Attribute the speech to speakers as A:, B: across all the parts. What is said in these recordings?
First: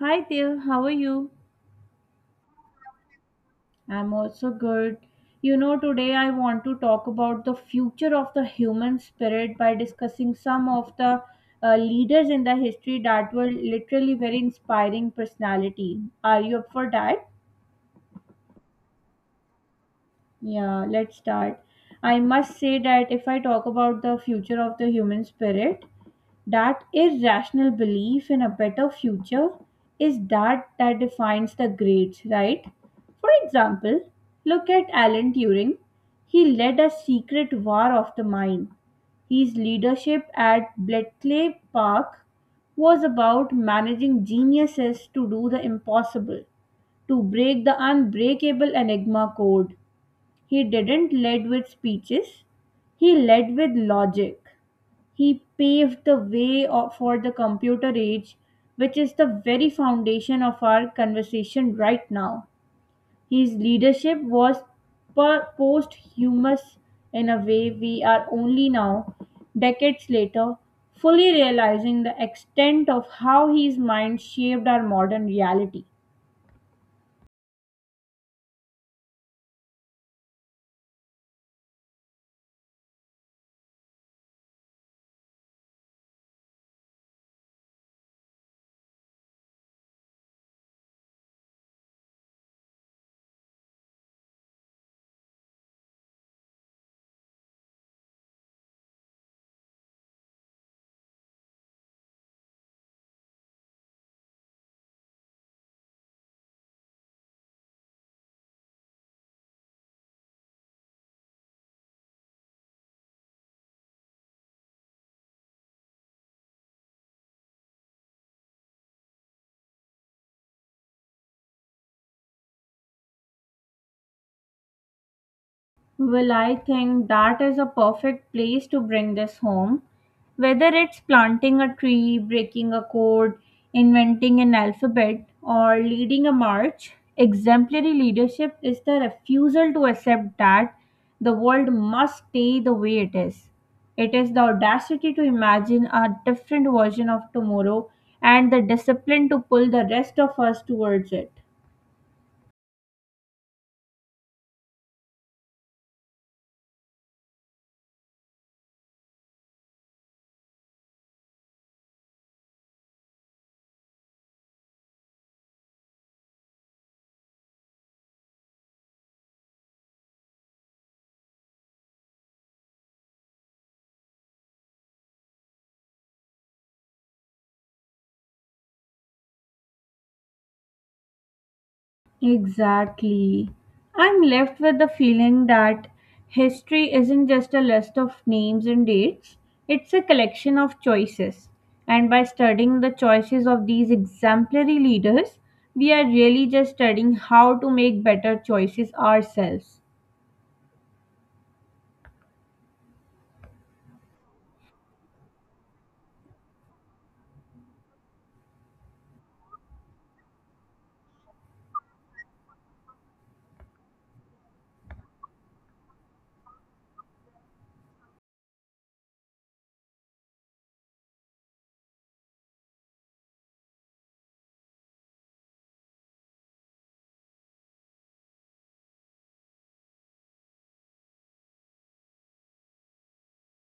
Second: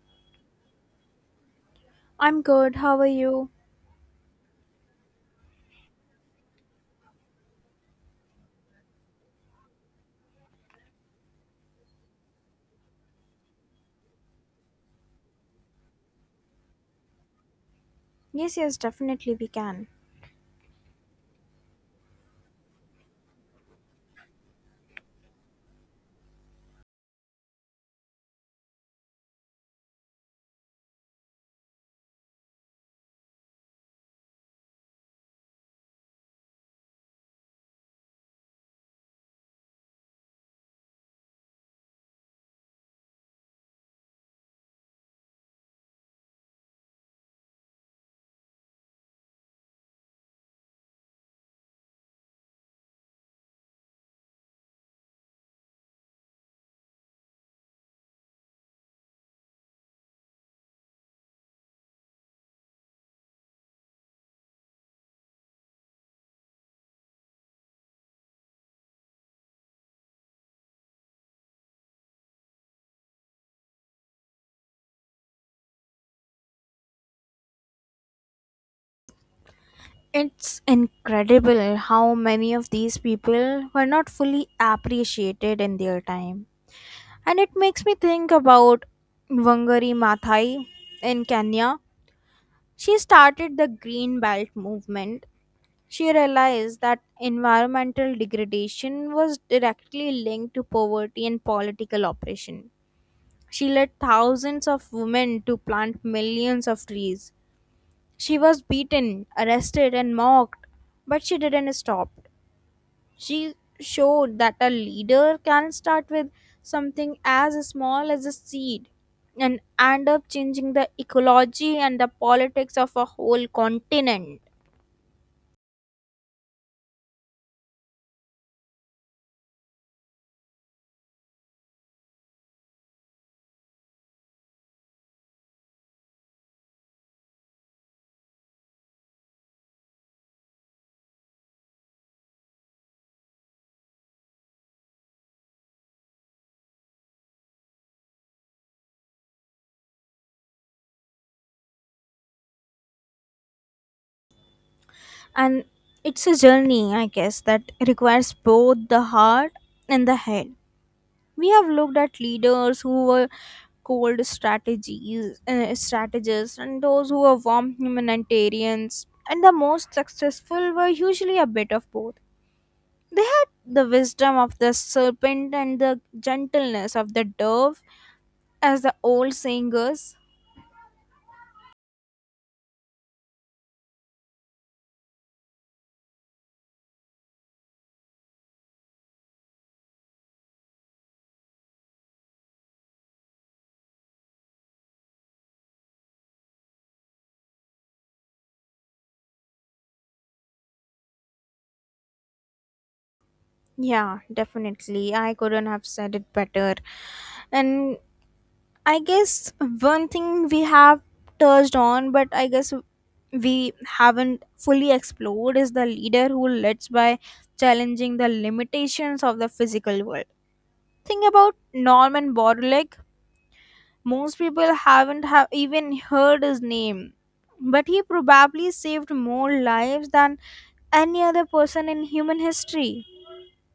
A: Hi there, how are you?
B: I'm good. How are you?
A: I'm also good. You know, today I want to talk about the future of the human spirit by discussing some of the leaders in the history that were literally very inspiring personality. Are you up for that?
B: Yes, yes, definitely we can.
A: Yeah, let's start. I must say that if I talk about the future of the human spirit, that irrational belief in a better future is that defines the greats, right? For example, look at Alan Turing. He led a secret war of the mind. His leadership at Bletchley Park was about managing geniuses to do the impossible, to break the unbreakable Enigma code. He didn't lead with speeches, he led with logic. He paved the way for the computer age, which is the very foundation of our conversation right now. His leadership was posthumous in a way we are only now, decades later, fully realizing the extent of how his mind shaped our modern reality.
B: It's incredible how many of these people were not fully appreciated in their time. And it makes me think about Wangari Maathai in Kenya. She started the Green Belt movement. She realized that environmental degradation was directly linked to poverty and political oppression. She led thousands of women to plant millions of trees. She was beaten, arrested, and mocked, but she didn't stop. She showed that a leader can start with something as small as a seed and end up changing the ecology and the politics of a whole continent.
A: Well, I think that is a perfect place to bring this home. Whether it's planting a tree, breaking a code, inventing an alphabet, or leading a march, exemplary leadership is the refusal to accept that the world must stay the way it is. It is the audacity to imagine a different version of tomorrow and the discipline to pull the rest of us towards it.
B: And it's a journey, I guess, that requires both the heart and the head. We have looked at leaders who were cold strategies, strategists, and those who were warm humanitarians. And the most successful were usually a bit of both. They had the wisdom of the serpent and the gentleness of the dove, as the old saying goes.
A: Exactly. I'm left with the feeling that history isn't just a list of names and dates, it's a collection of choices. And by studying the choices of these exemplary leaders, we are really just studying how to make better choices ourselves.
B: Yeah, definitely. I couldn't have said it better. And I guess one thing we have touched on, but I guess we haven't fully explored is the leader who leads by challenging the limitations of the physical world. Think about Norman Borlaug. Most people haven't have even heard his name, but he probably saved more lives than any other person in human history.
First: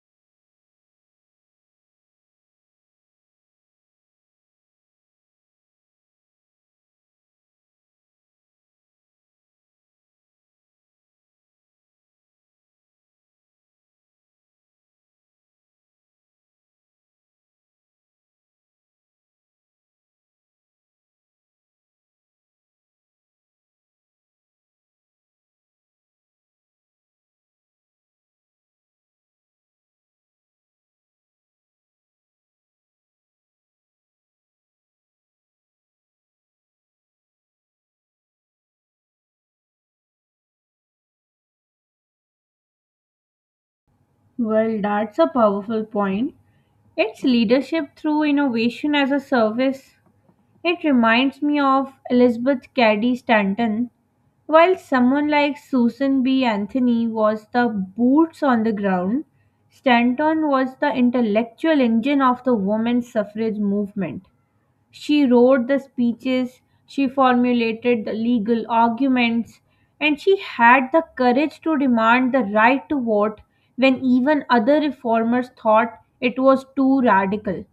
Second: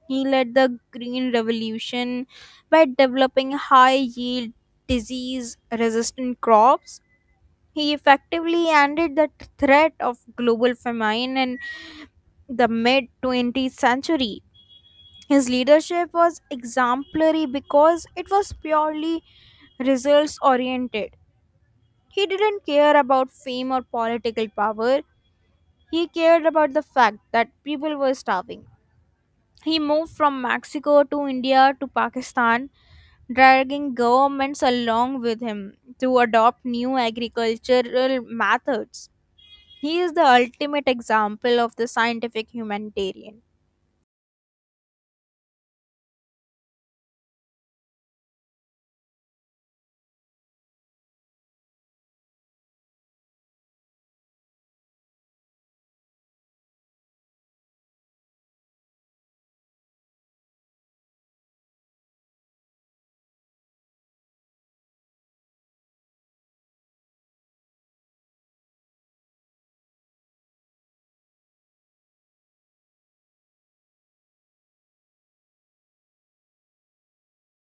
B: He led the Green Revolution by developing high yield, disease resistant crops. He effectively ended the threat of global famine in the mid 20th century. His leadership was exemplary because it was purely results oriented. He didn't care about fame or political power. He cared about the fact that people were starving. He moved from Mexico to India to Pakistan, dragging governments along with him to adopt new agricultural methods. He is the ultimate example of the scientific humanitarian.
A: Well, that's a powerful point. It's leadership through innovation as a service. It reminds me of Elizabeth Cady Stanton. While someone like Susan B. Anthony was the boots on the ground, Stanton was the intellectual engine of the women's suffrage movement. She wrote the speeches, she formulated the legal arguments, and she had the courage to demand the right to vote when even other reformers thought it was too radical.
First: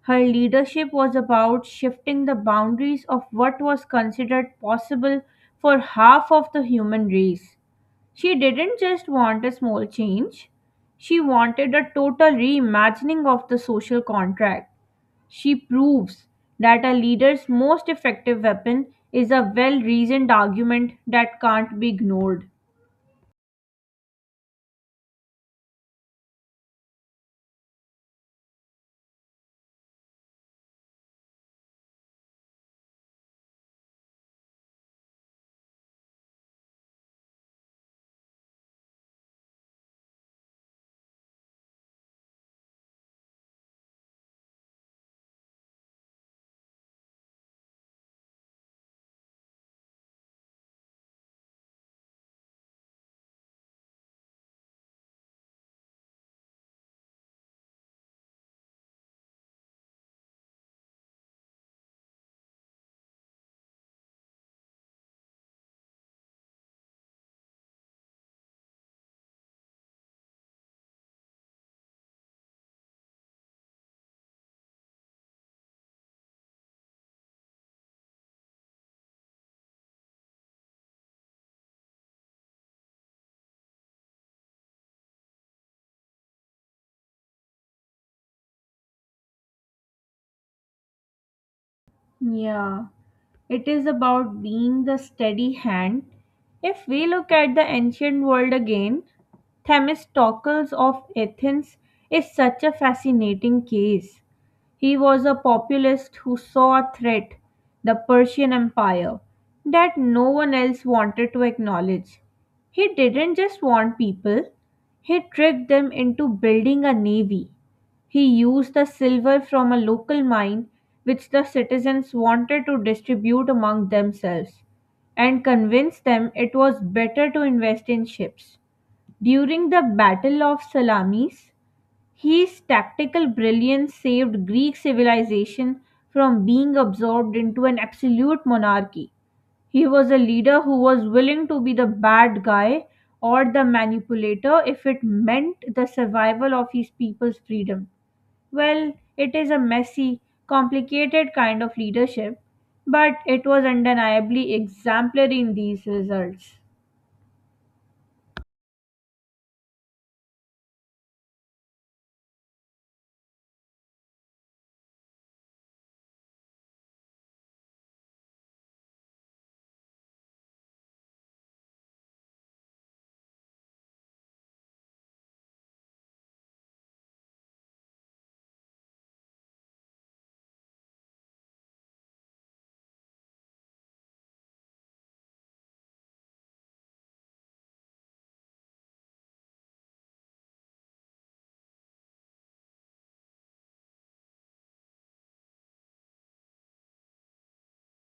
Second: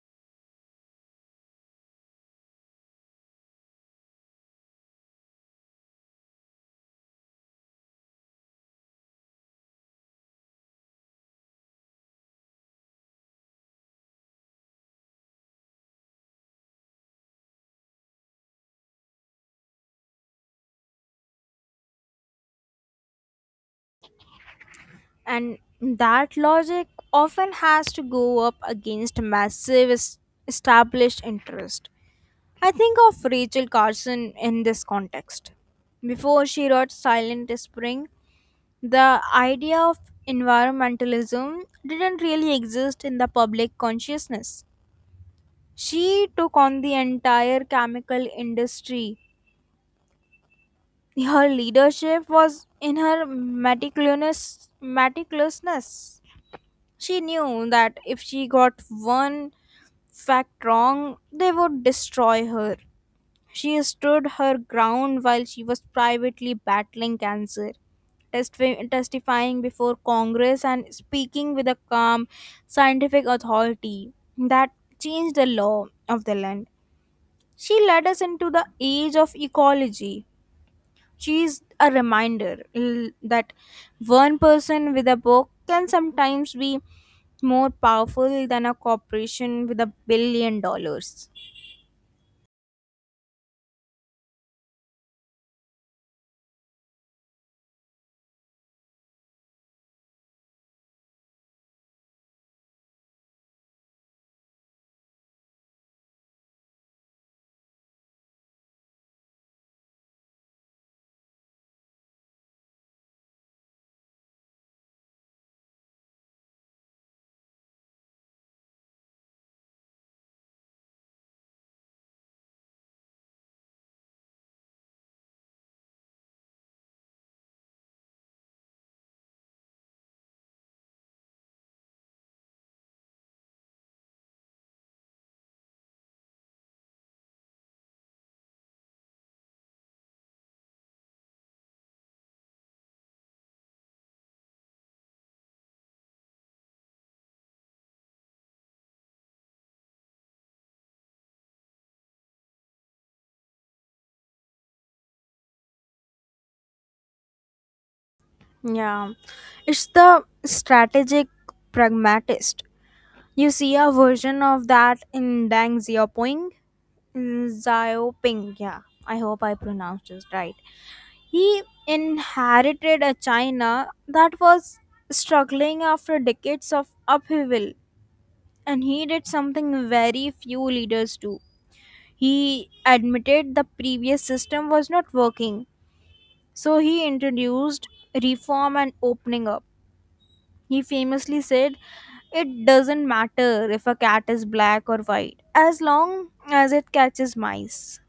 A: Her leadership was about shifting the boundaries of what was considered possible for half of the human race. She didn't just want a small change, she wanted a total reimagining of the social contract. She proves that a leader's most effective weapon is a well reasoned argument that can't be ignored.
B: And that logic often has to go up against massive established interest. I think of Rachel Carson in this context. Before she wrote Silent Spring, the idea of environmentalism didn't really exist in the public consciousness. She took on the entire chemical industry. Her leadership was in her meticulousness. She knew that if she got one fact wrong, they would destroy her. She stood her ground while she was privately battling cancer, testifying before Congress and speaking with a calm, scientific authority that changed the law of the land. She led us into the age of ecology. She's a reminder that one person with a book can sometimes be more powerful than a corporation with $1 billion.
A: Yeah, it is about being the steady hand. If we look at the ancient world again, Themistocles of Athens is such a fascinating case. He was a populist who saw a threat, the Persian Empire, that no one else wanted to acknowledge. He didn't just want people, he tricked them into building a navy. He used the silver from a local mine, which the citizens wanted to distribute among themselves, and convinced them it was better to invest in ships. During the Battle of Salamis, his tactical brilliance saved Greek civilization from being absorbed into an absolute monarchy. He was a leader who was willing to be the bad guy or the manipulator if it meant the survival of his people's freedom. Well, it is a messy, complicated kind of leadership, but it was undeniably exemplary in these results.
B: Yeah, it's the strategic pragmatist. You see a version of that in Deng Xiaoping. Xiaoping, yeah, I hope I pronounced this right. He inherited a China that was struggling after decades of upheaval. And he did something very few leaders do. He admitted the previous system was not working, so he introduced reform and opening up. He famously said, "It doesn't matter if a cat is black or white, as long as it catches mice."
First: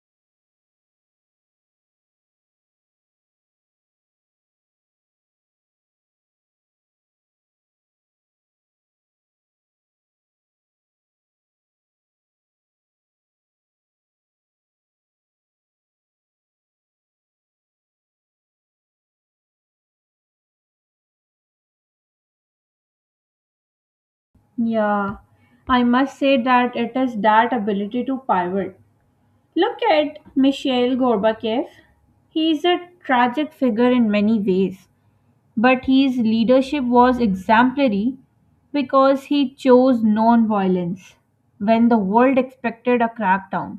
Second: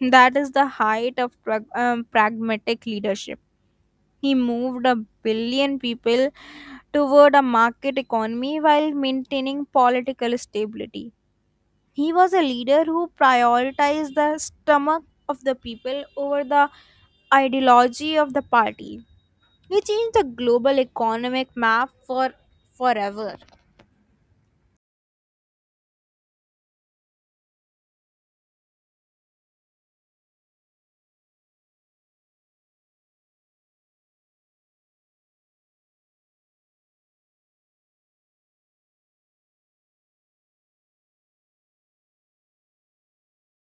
B: That is the height of pragmatic leadership. He moved a billion people toward a market economy while maintaining political stability. He was a leader who prioritized the stomach of the people over the ideology of the party. He changed the global economic map for forever.
A: Yeah, I must say that it is that ability to pivot. Look at Mikhail Gorbachev. He is a tragic figure in many ways, but his leadership was exemplary because he chose non-violence when the world expected a crackdown.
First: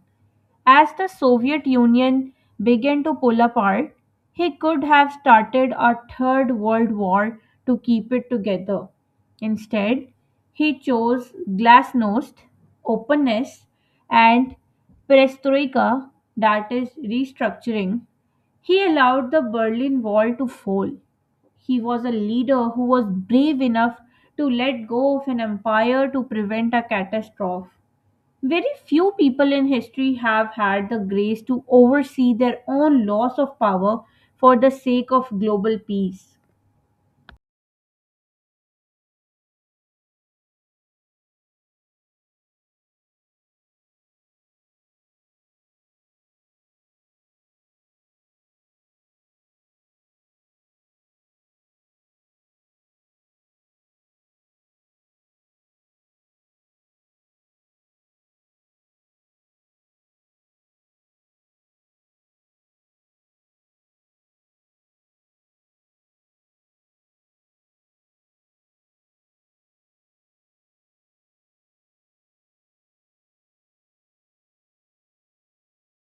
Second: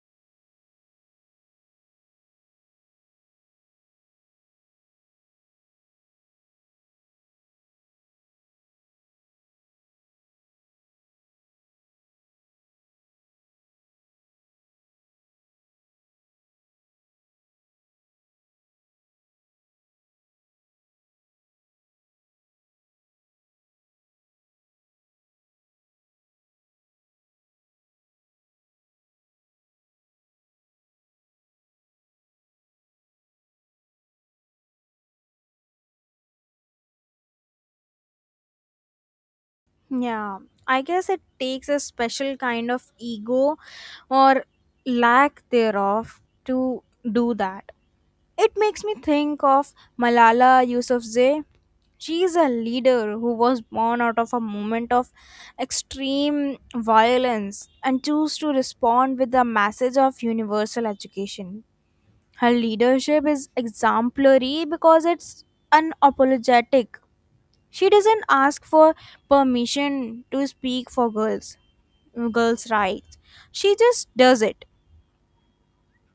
A: As the Soviet Union began to pull apart, he could have started a third world war to keep it together. Instead, he chose glasnost, openness, and perestroika, that is, restructuring. He allowed the Berlin Wall to fall. He was a leader who was brave enough to let go of an empire to prevent a catastrophe. Very few people in history have had the grace to oversee their own loss of power for the sake of global peace.
B: Yeah, I guess it takes a special kind of ego or lack thereof to do that. It makes me think of Malala Yousafzai. She is a leader who was born out of a moment of extreme violence and chose to respond with the message of universal education. Her leadership is exemplary because it's unapologetic. She doesn't ask for permission to speak for girls' rights. She just does it.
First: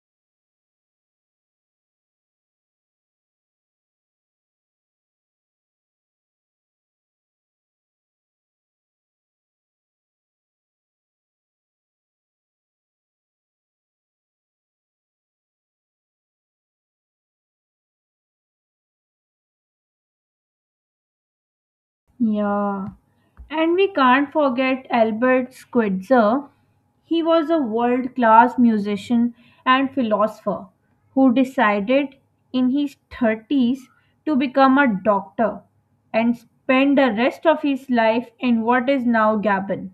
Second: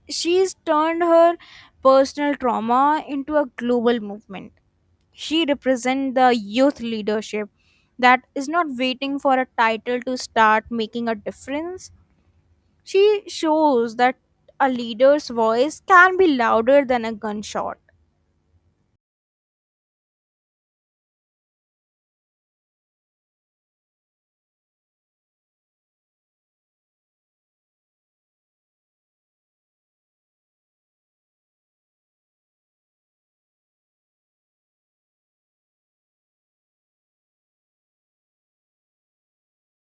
B: She's turned her personal trauma into a global movement. She represents the youth leadership that is not waiting for a title to start making a difference. She shows that a leader's voice can be louder than a gunshot.
A: Yeah. And we can't forget Albert Schweitzer. He was a world class musician and philosopher who decided in his 30s to become a doctor and spend the rest of his life in what is now Gabon.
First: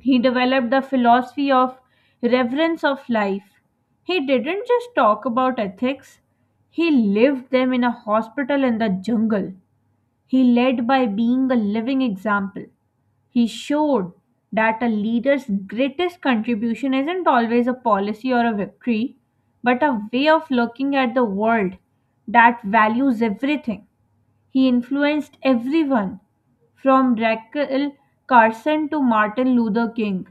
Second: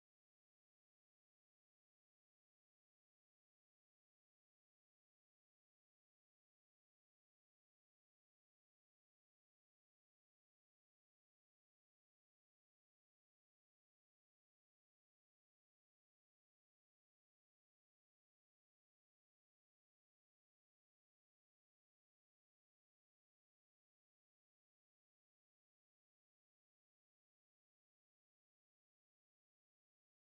A: He developed the philosophy of reverence of life. He didn't just talk about ethics, he lived them in a hospital in the jungle. He led by being a living example. He showed that a leader's greatest contribution isn't always a policy or a victory, but a way of looking at the world that values everything. He influenced everyone, from Rachel Carson to Martin Luther King.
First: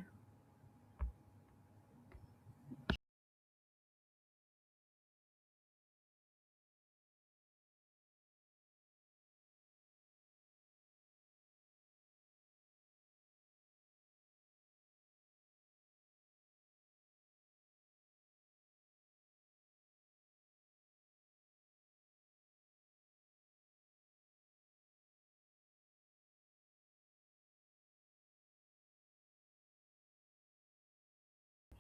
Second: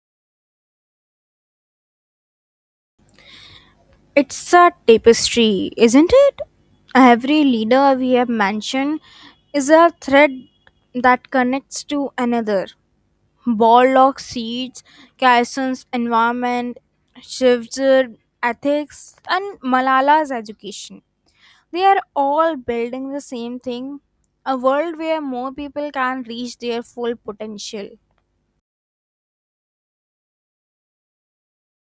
B: It's a tapestry, isn't it? Every leader we have mentioned is a thread that connects to another. Baldock seeds, Kyasan's environment, Shiv's ethics, and Malala's education. They are all building the same thing, a world where more people can reach their full potential.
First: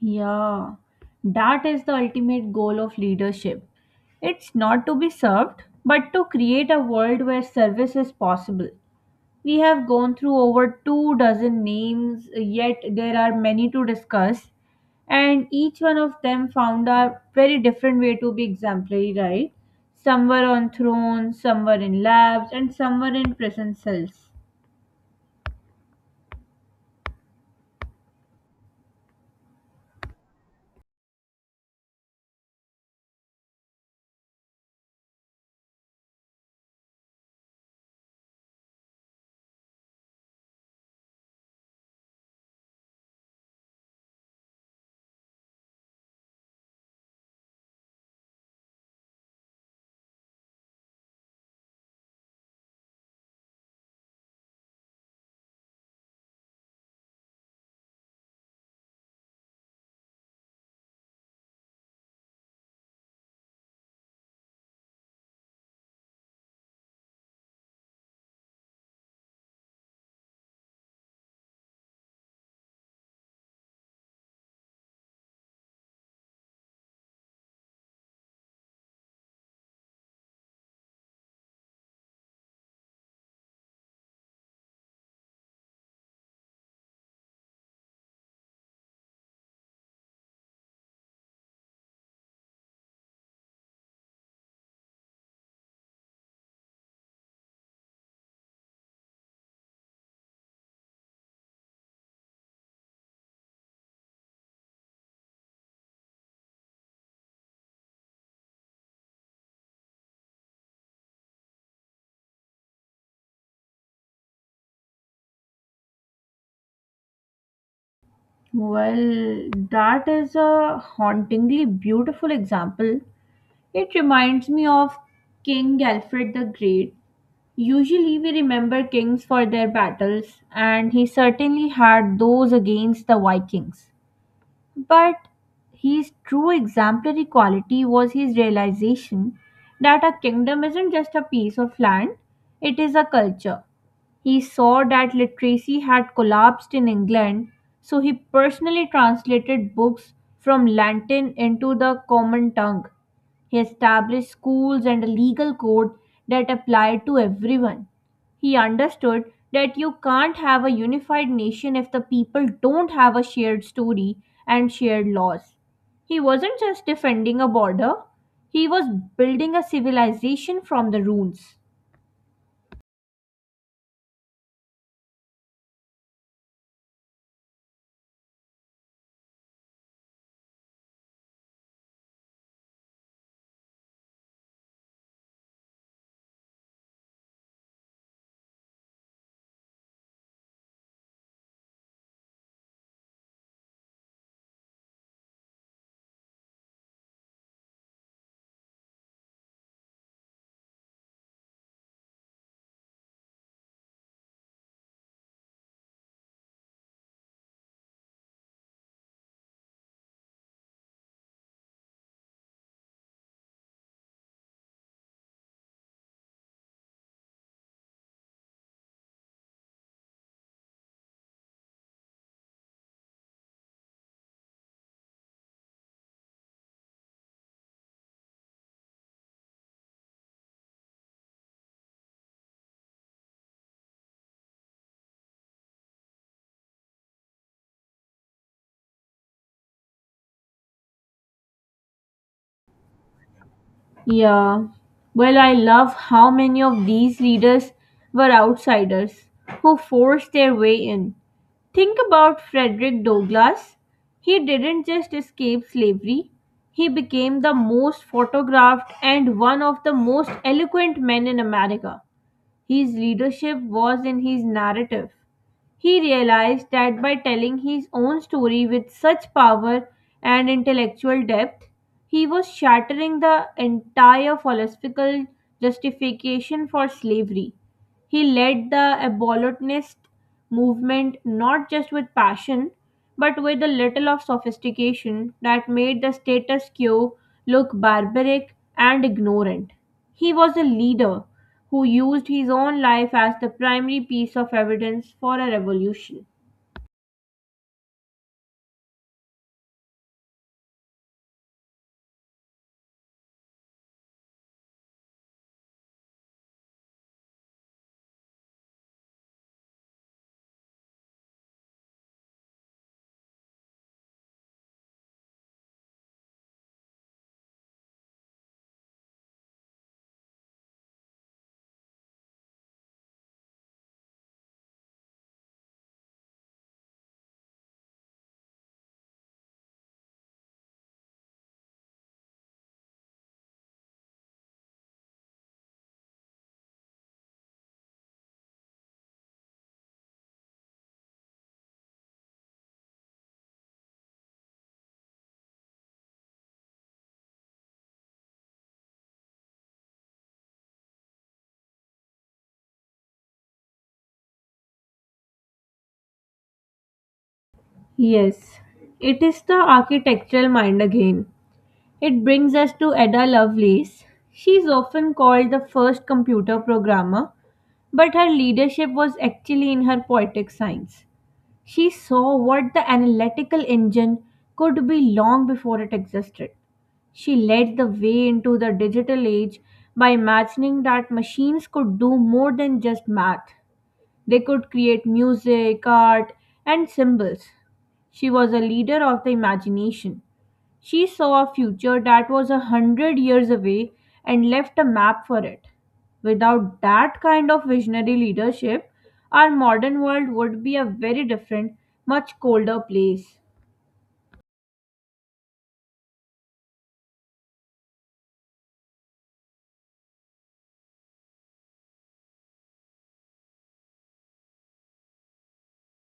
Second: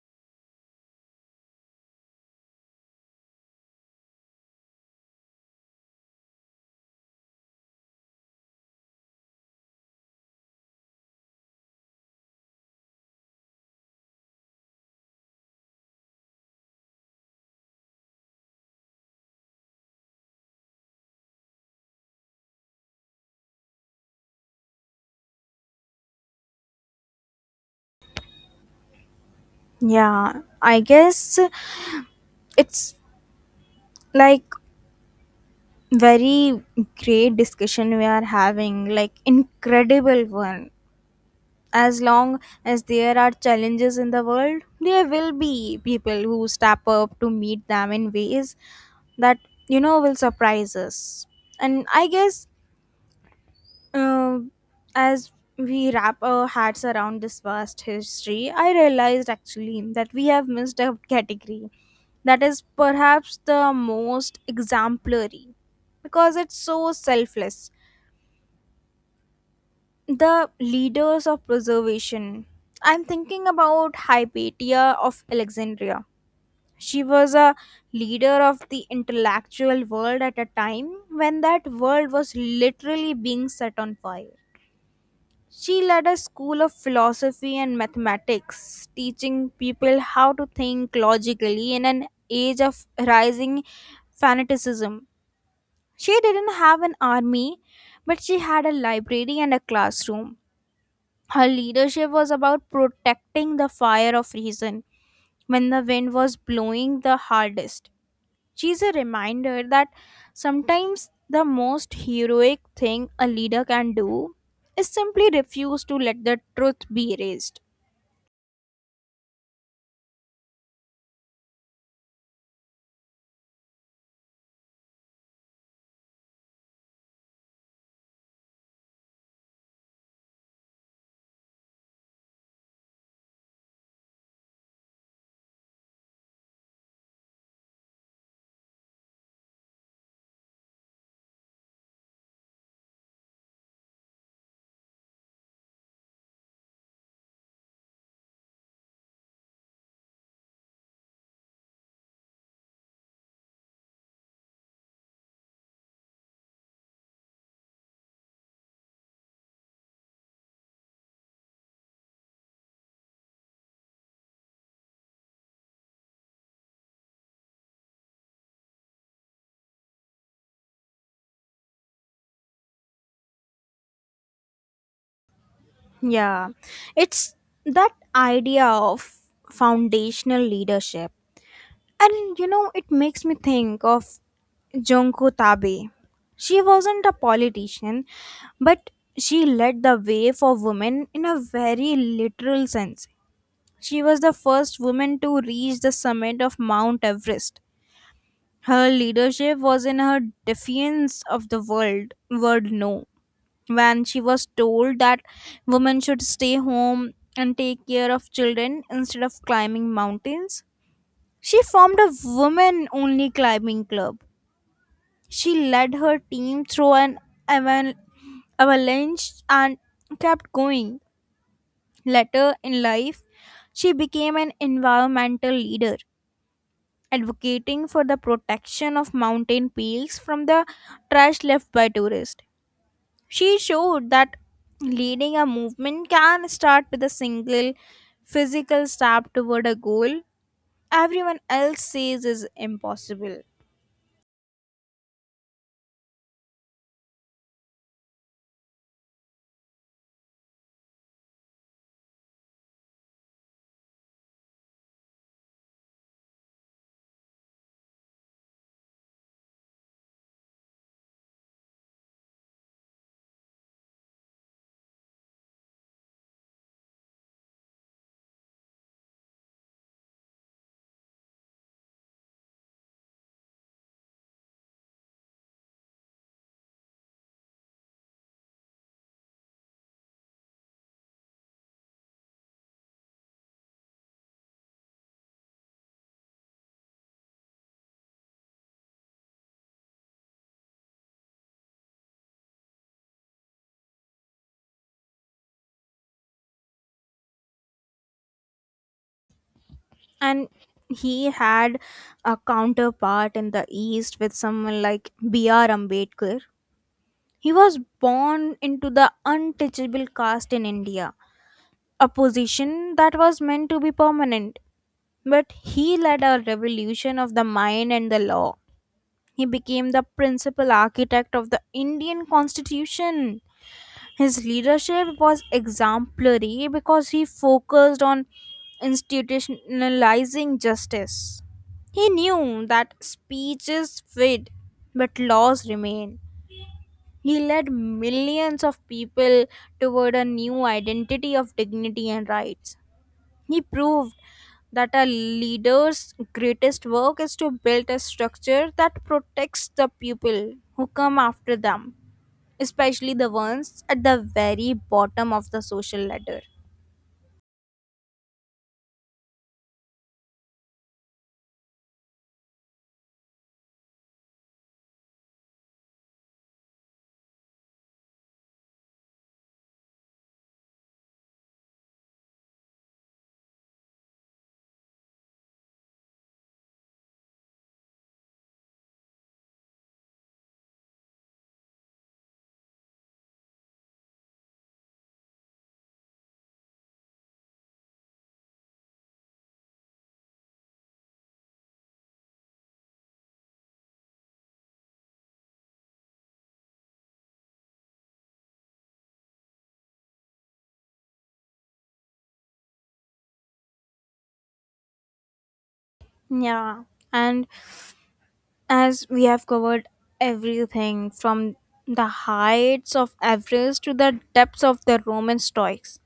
A: Yeah, that is the ultimate goal of leadership. It's not to be served, but to create a world where service is possible. We have gone through over two dozen names, yet there are many to discuss, and each one of them found a very different way to be exemplary, right? Some were on thrones, some were in labs, and some were in prison cells.
B: Yeah, I guess it's like very great discussion we are having, like incredible one. As long as there are challenges in the world, there will be people who step up to meet them in ways that you know will surprise us. And I guess Um, as we wrap our heads around this vast history, I realized actually that we have missed a category that is perhaps the most exemplary because it's so selfless. The leaders of preservation. I'm thinking about Hypatia of Alexandria. She was a leader of the intellectual world at a time when that world was literally being set on fire. She led a school of philosophy and mathematics, teaching people how to think logically in an age of rising fanaticism. She didn't have an army, but she had a library and a classroom. Her leadership was about protecting the fire of reason when the wind was blowing the hardest. She's a reminder that sometimes the most heroic thing a leader can do is simply refuse to let the truth be erased.
A: Well, that is a hauntingly beautiful example. It reminds me of King Alfred the Great. Usually we remember kings for their battles, and he certainly had those against the Vikings. But his true exemplary quality was his realization that a kingdom isn't just a piece of land, it is a culture. He saw that literacy had collapsed in England, so he personally translated books from Latin into the common tongue. He established schools and a legal code that applied to everyone. He understood that you can't have a unified nation if the people don't have a shared story and shared laws. He wasn't just defending a border, he was building a civilization from the rules.
B: Yeah, it's that idea of foundational leadership. And you know, it makes me think of Junko Tabe. She wasn't a politician, but she led the way for women in a very literal sense. She was the first woman to reach the summit of Mount Everest. Her leadership was in her defiance of the world word no. When she was told that women should stay home and take care of children instead of climbing mountains, she formed a women only climbing club. She led her team through an aval- avalanche and kept going. Later in life, she became an environmental leader advocating for the protection of mountain peaks from the trash left by tourists. She showed that leading a movement can start with a single physical step toward a goal everyone else says is impossible.
A: Yeah. Well, I love how many of these leaders were outsiders who forced their way in. Think about Frederick Douglass. He didn't just escape slavery, he became the most photographed and one of the most eloquent men in America. His leadership was in his narrative. He realized that by telling his own story with such power and intellectual depth, he was shattering the entire philosophical justification for slavery. He led the abolitionist movement not just with passion, but with a little of sophistication that made the status quo look barbaric and ignorant. He was a leader who used his own life as the primary piece of evidence for a revolution.
B: And he had a counterpart in the East with someone like B.R. Ambedkar. He was born into the untouchable caste in India, a position that was meant to be permanent. But he led a revolution of the mind and the law. He became the principal architect of the Indian Constitution. His leadership was exemplary because he focused on institutionalizing justice. He knew that speeches fade, but laws remain. He led millions of people toward a new identity of dignity and rights. He proved that a leader's greatest work is to build a structure that protects the people who come after them, especially the ones at the very bottom of the social ladder.
A: Yes, it is the architectural mind again. It brings us to Ada Lovelace. She is often called the first computer programmer. But her leadership was actually in her poetic science. She saw what the analytical engine could be long before it existed. She led the way into the digital age by imagining that machines could do more than just math. They could create music, art, and symbols. She was a leader of the imagination. She saw a future that was 100 years away and left a map for it. Without that kind of visionary leadership, our modern world would be a very different, much colder place.
B: Yeah, and as we have covered everything from the heights of Everest to the depths of the Roman Stoics,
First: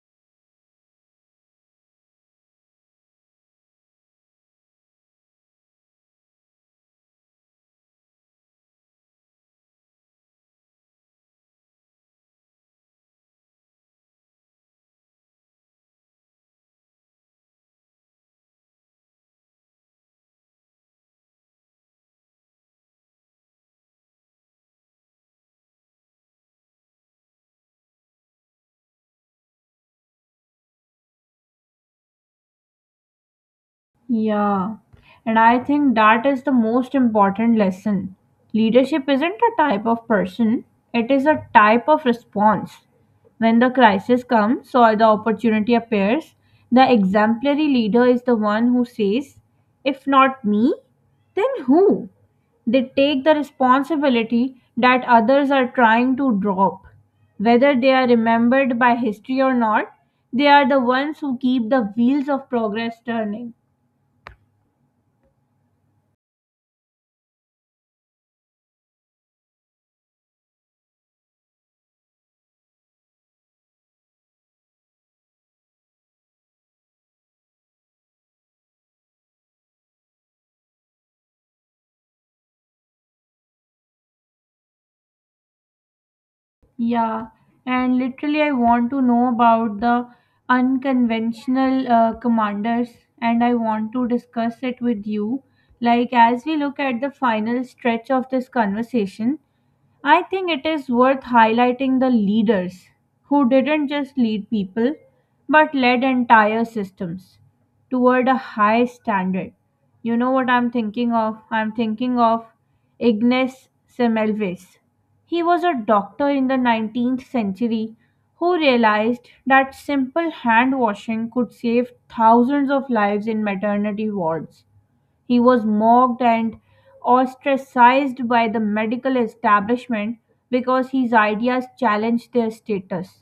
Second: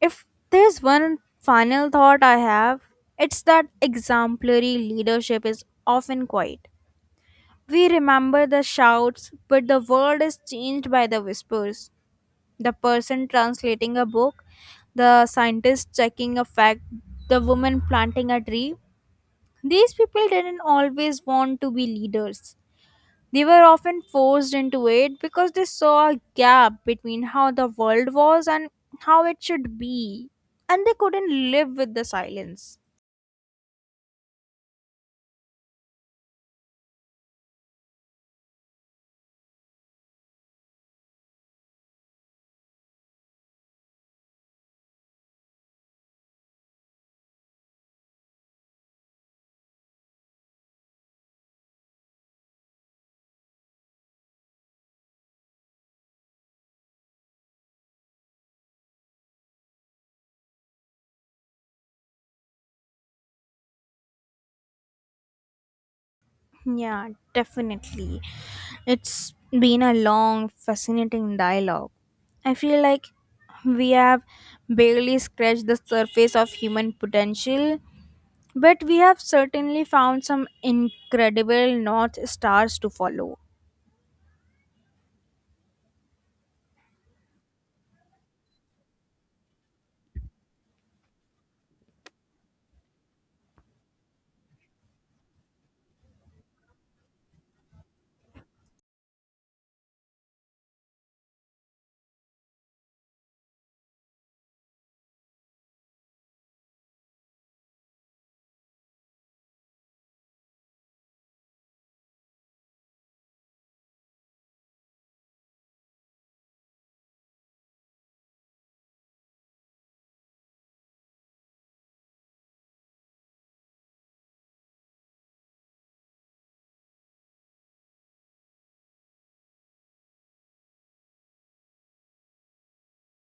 B: if there's one final thought I have, it's that exemplary leadership is often quiet. We remember the shouts, but the world is changed by the whispers. The person translating a book, the scientist checking a fact, the woman planting a tree. These people didn't always want to be leaders. They were often forced into it because they saw a gap between how the world was and how it should be, and they couldn't live with the silence.
A: Yeah, and I think that is the most important lesson. Leadership isn't a type of person, it is a type of response. When the crisis comes or the opportunity appears, the exemplary leader is the one who says, if not me, then who? They take the responsibility that others are trying to drop. Whether they are remembered by history or not, they are the ones who keep the wheels of progress turning.
B: Yeah, definitely. It's been a long, fascinating dialogue. I feel like we have barely scratched the surface of human potential, but we have certainly found some incredible North Stars to follow.
A: Yeah, and literally, I want to know about the unconventional commanders, and I want to discuss it with you. Like, as we look at the final stretch of this conversation, I think it is worth highlighting the leaders who didn't just lead people but led entire systems toward a high standard. You know what I'm thinking of? I'm thinking of Ignace Semmelweis. He was a doctor in the 19th century who realized that simple hand washing could save thousands of lives in maternity wards. He was mocked and ostracized by the medical establishment because his ideas challenged their status,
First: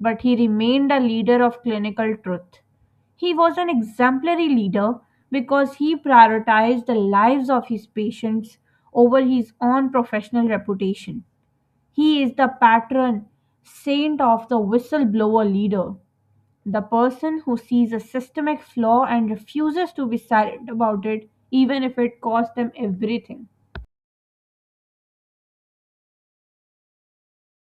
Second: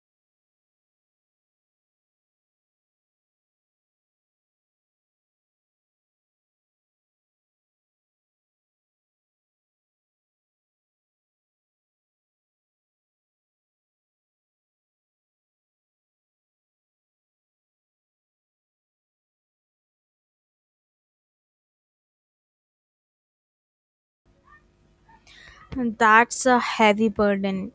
A: but he remained a leader of clinical truth. He was an exemplary leader because he prioritized the lives of his patients over his own professional reputation. He is the patron saint of the whistleblower leader, the person who sees a systemic flaw and refuses to be silent about it, even if it costs them everything.
B: And that's a heavy burden.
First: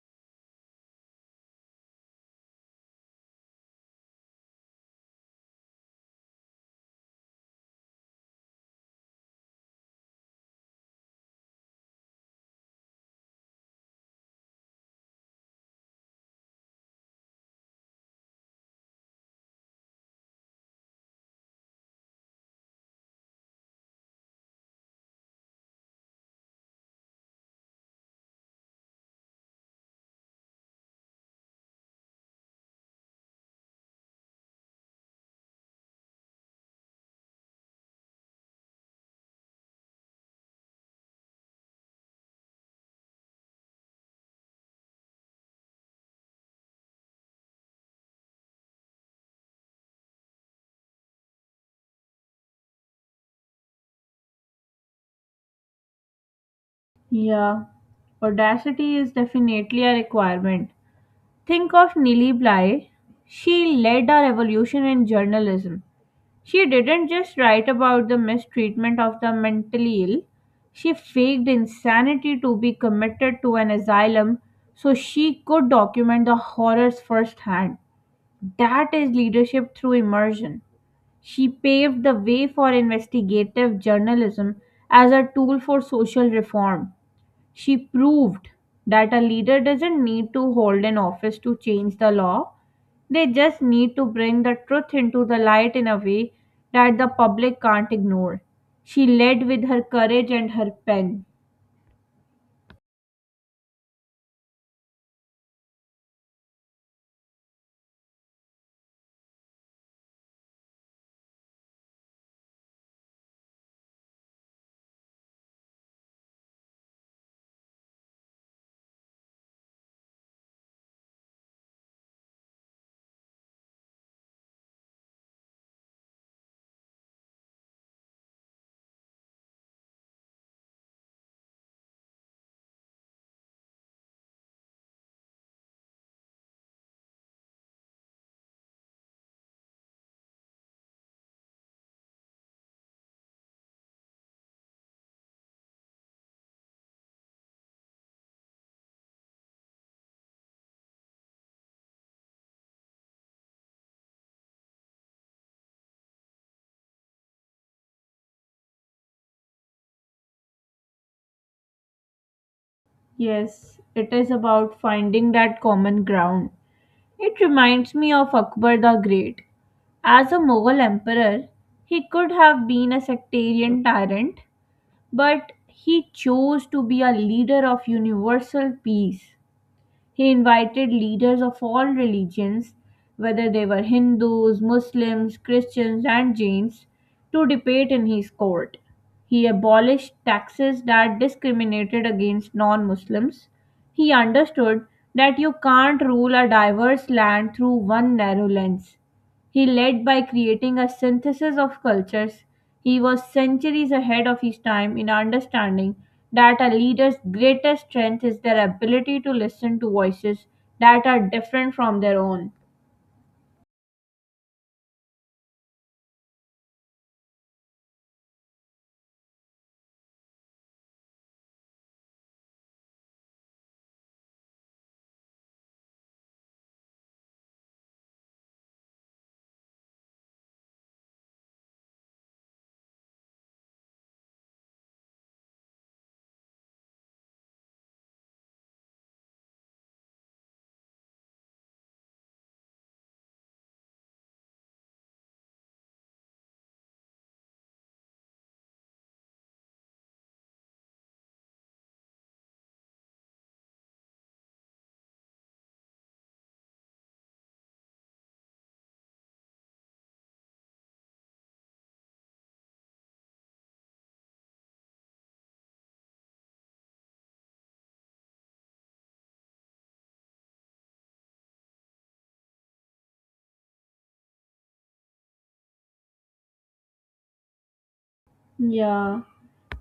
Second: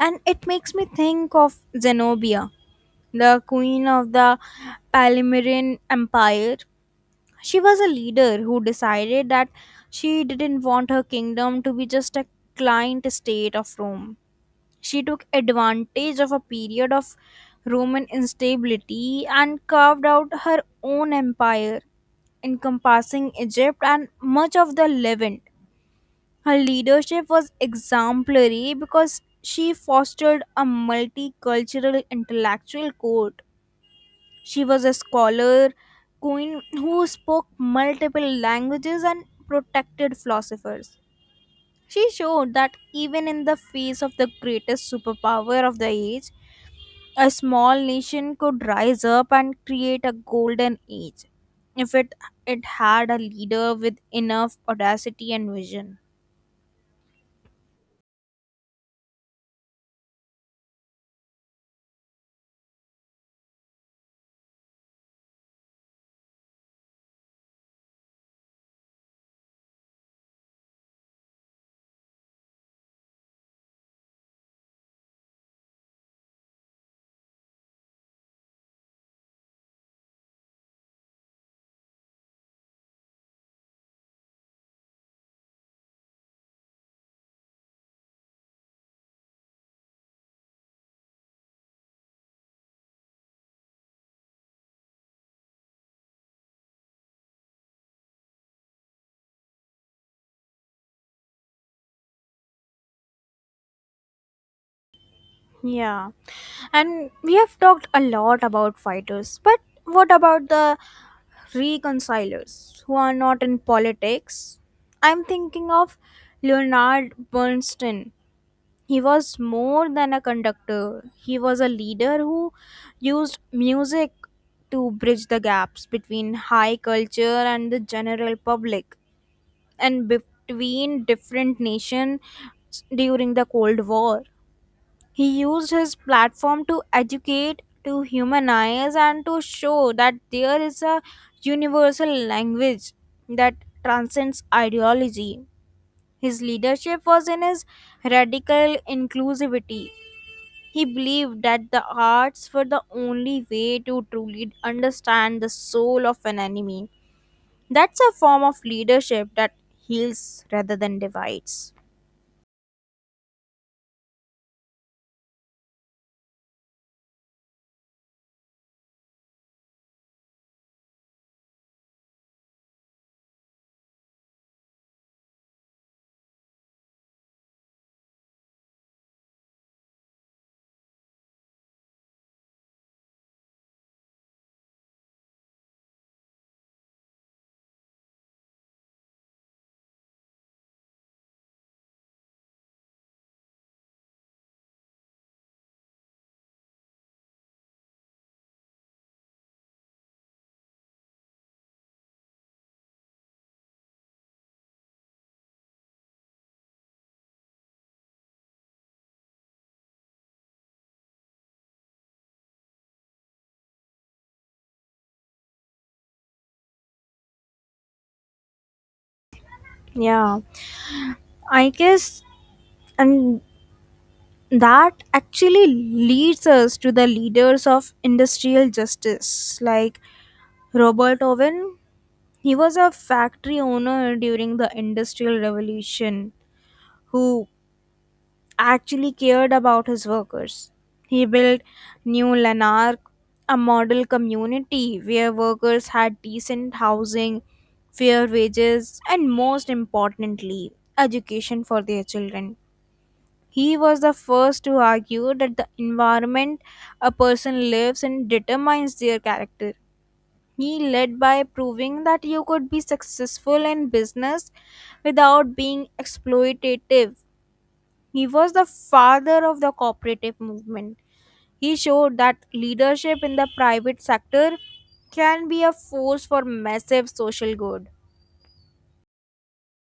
B: And it makes me think of Zenobia, the queen of the Palmyrean Empire. She was a leader who decided that she didn't want her kingdom to be just a client state of Rome. She took advantage of a period of Roman instability and carved out her own empire, encompassing Egypt and much of the Levant. Her leadership was exemplary because she fostered a multicultural intellectual core. She was a scholar queen who spoke multiple languages and protected philosophers. She showed that even in the face of the greatest superpower of the age, a small nation could rise up and create a golden age if it had a leader with enough audacity and vision.
A: Yeah, audacity is definitely a requirement. Think of Nili Bly. She led a revolution in journalism. She didn't just write about the mistreatment of the mentally ill, she faked insanity to be committed to an asylum so she could document the horrors firsthand. That is leadership through immersion. She paved the way for investigative journalism as a tool for social reform. She proved that a leader doesn't need to hold an office to change the law. They just need to bring the truth into the light in a way that the public can't ignore. She led with her courage and her pen.
B: Yeah. And we have talked a lot about fighters, but what about the reconcilers who are not in politics? I'm thinking of Leonard Bernstein. He was more than a conductor, he was a leader who used music to bridge the gaps between high culture and the general public, and between different nations during the Cold War. He used his platform to educate, to humanize, and to show that there is a universal language that transcends ideology. His leadership was in his radical inclusivity. He believed that the arts were the only way to truly understand the soul of an enemy. That's a form of leadership that heals rather than divides.
A: Yes, it is about finding that common ground. It reminds me of Akbar the Great. As a Mughal emperor, he could have been a sectarian tyrant, but he chose to be a leader of universal peace. He invited leaders of all religions, whether they were Hindus, Muslims, Christians, and Jains, to debate in his court. He abolished taxes that discriminated against non Muslims. He understood that you can't rule a diverse land through one narrow lens. He led by creating a synthesis of cultures. He was centuries ahead of his time in understanding that a leader's greatest strength is their ability to listen to voices that are different from their own.
B: Yeah, I guess, and that actually leads us to the leaders of industrial justice, like Robert Owen. He was a factory owner during the industrial revolution who actually cared about his workers. He built New Lanark, a model community where workers had decent housing, fair wages, and most importantly education for their children. He was the first to argue that the environment a person lives in determines their character. He led by proving that you could be successful in business without being exploitative. He was the father of the cooperative movement. He showed that leadership in the private sector can be a force for massive social good.
A: Yeah.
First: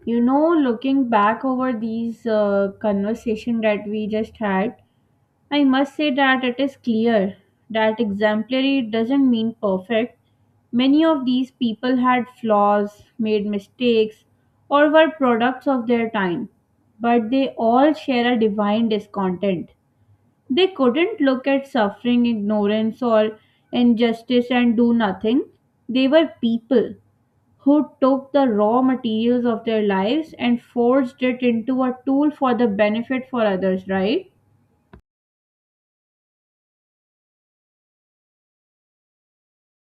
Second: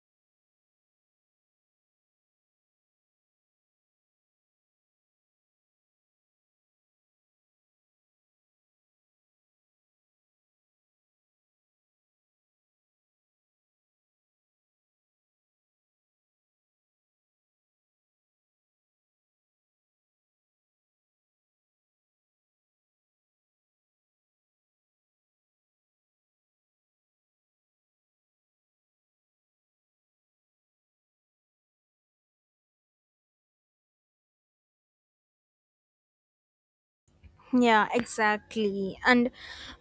A: You know, looking back over these conversation that we just had, I must say that it is clear that exemplary doesn't mean perfect. Many of these people had flaws, made mistakes, or were products of their time, but they all share a divine discontent. They couldn't look at suffering, ignorance, or injustice and do nothing. They were people who took the raw materials of their lives and forged it into a tool for the benefit for others, right?
B: Yeah, exactly. And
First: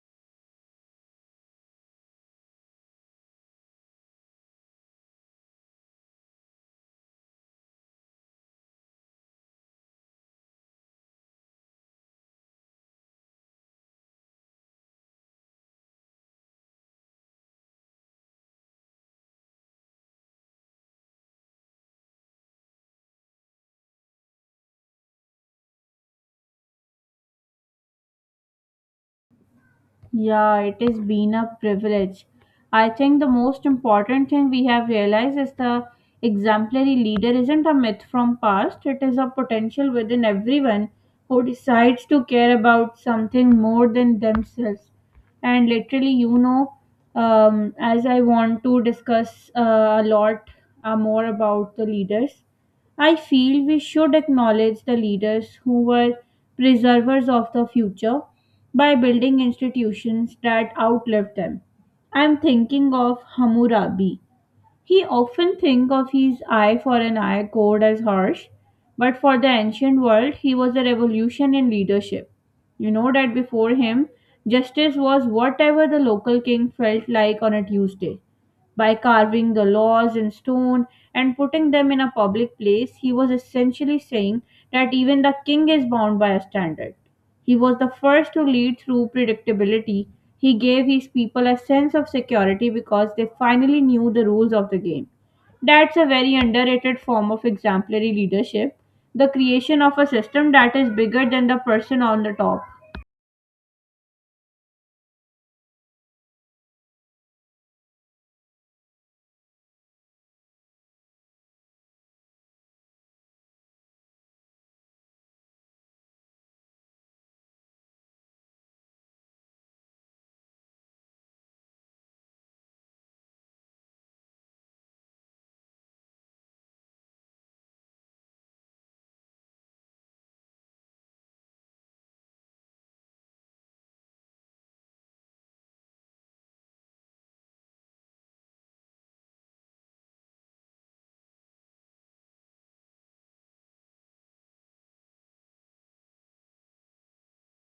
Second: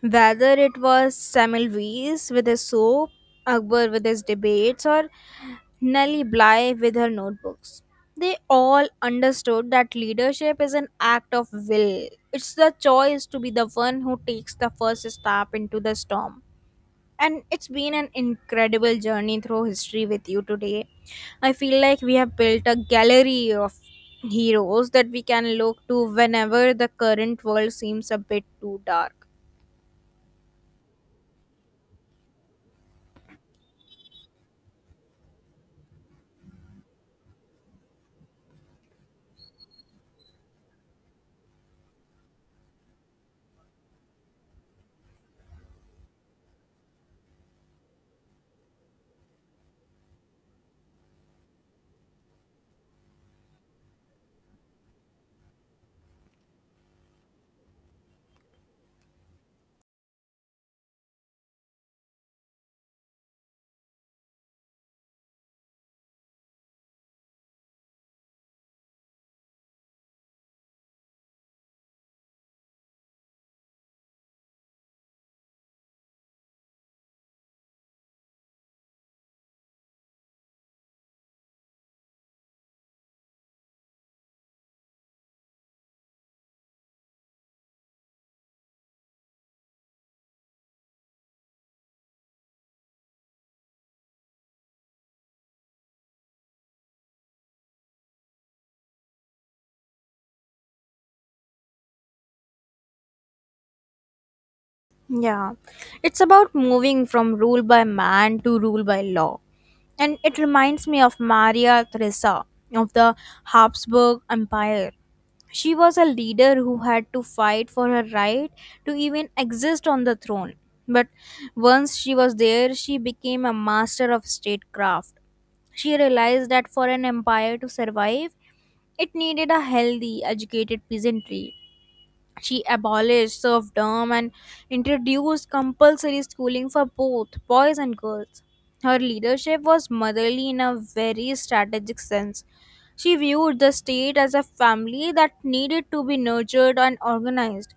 B: whether it was Semmelweis with his soap, Akbar with his debates, or Nellie Bly with her notebooks, they all understood that leadership is an act of will. It's the choice to be the one who takes the first step into the storm. And it's been an incredible journey through history with you today. I feel like we have built a gallery of heroes that we can look to whenever the current world seems a bit too dark.
A: Yeah, it has been a privilege. I think the most important thing we have realized is the exemplary leader isn't a myth from past, it is a potential within everyone who decides to care about something more than themselves. And literally, as I want to discuss a lot more about the leaders. I feel we should acknowledge the leaders who were preservers of the future by building institutions that outlived them. I'm thinking of Hammurabi. He often think of his eye for an eye code as harsh, but for the ancient world, he was a revolution in leadership. You know that before him, justice was whatever the local king felt like on a Tuesday. By carving the laws in stone and putting them in a public place, he was essentially saying that even the king is bound by a standard. He was the first to lead through predictability. He gave his people a sense of security because they finally knew the rules of the game. That's a very underrated form of exemplary leadership, the creation of a system that is bigger than the person on the top.
B: Yeah, it's about moving from rule by man to rule by law. And it reminds me of Maria Theresa of the Habsburg Empire. She was a leader who had to fight for her right to even exist on the throne. But once she was there, she became a master of statecraft. She realized that for an empire to survive, it needed a healthy, educated peasantry. She abolished serfdom and introduced compulsory schooling for both boys and girls. Her leadership was motherly in a very strategic sense. She viewed the state as a family that needed to be nurtured and organized.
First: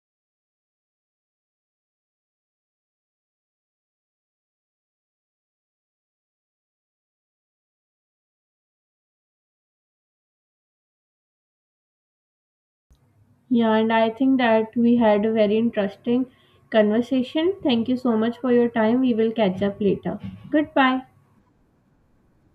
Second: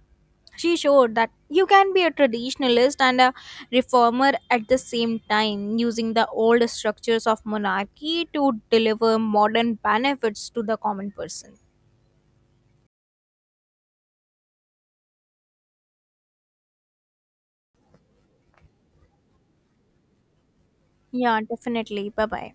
B: She showed that you can be a traditionalist and a reformer at the same time, using the old structures of monarchy to deliver modern benefits to the common person.
A: Yeah, and I think that we had a very interesting conversation. Thank you so much for your time. We will catch up later. Goodbye.
B: Yeah, definitely. Bye bye.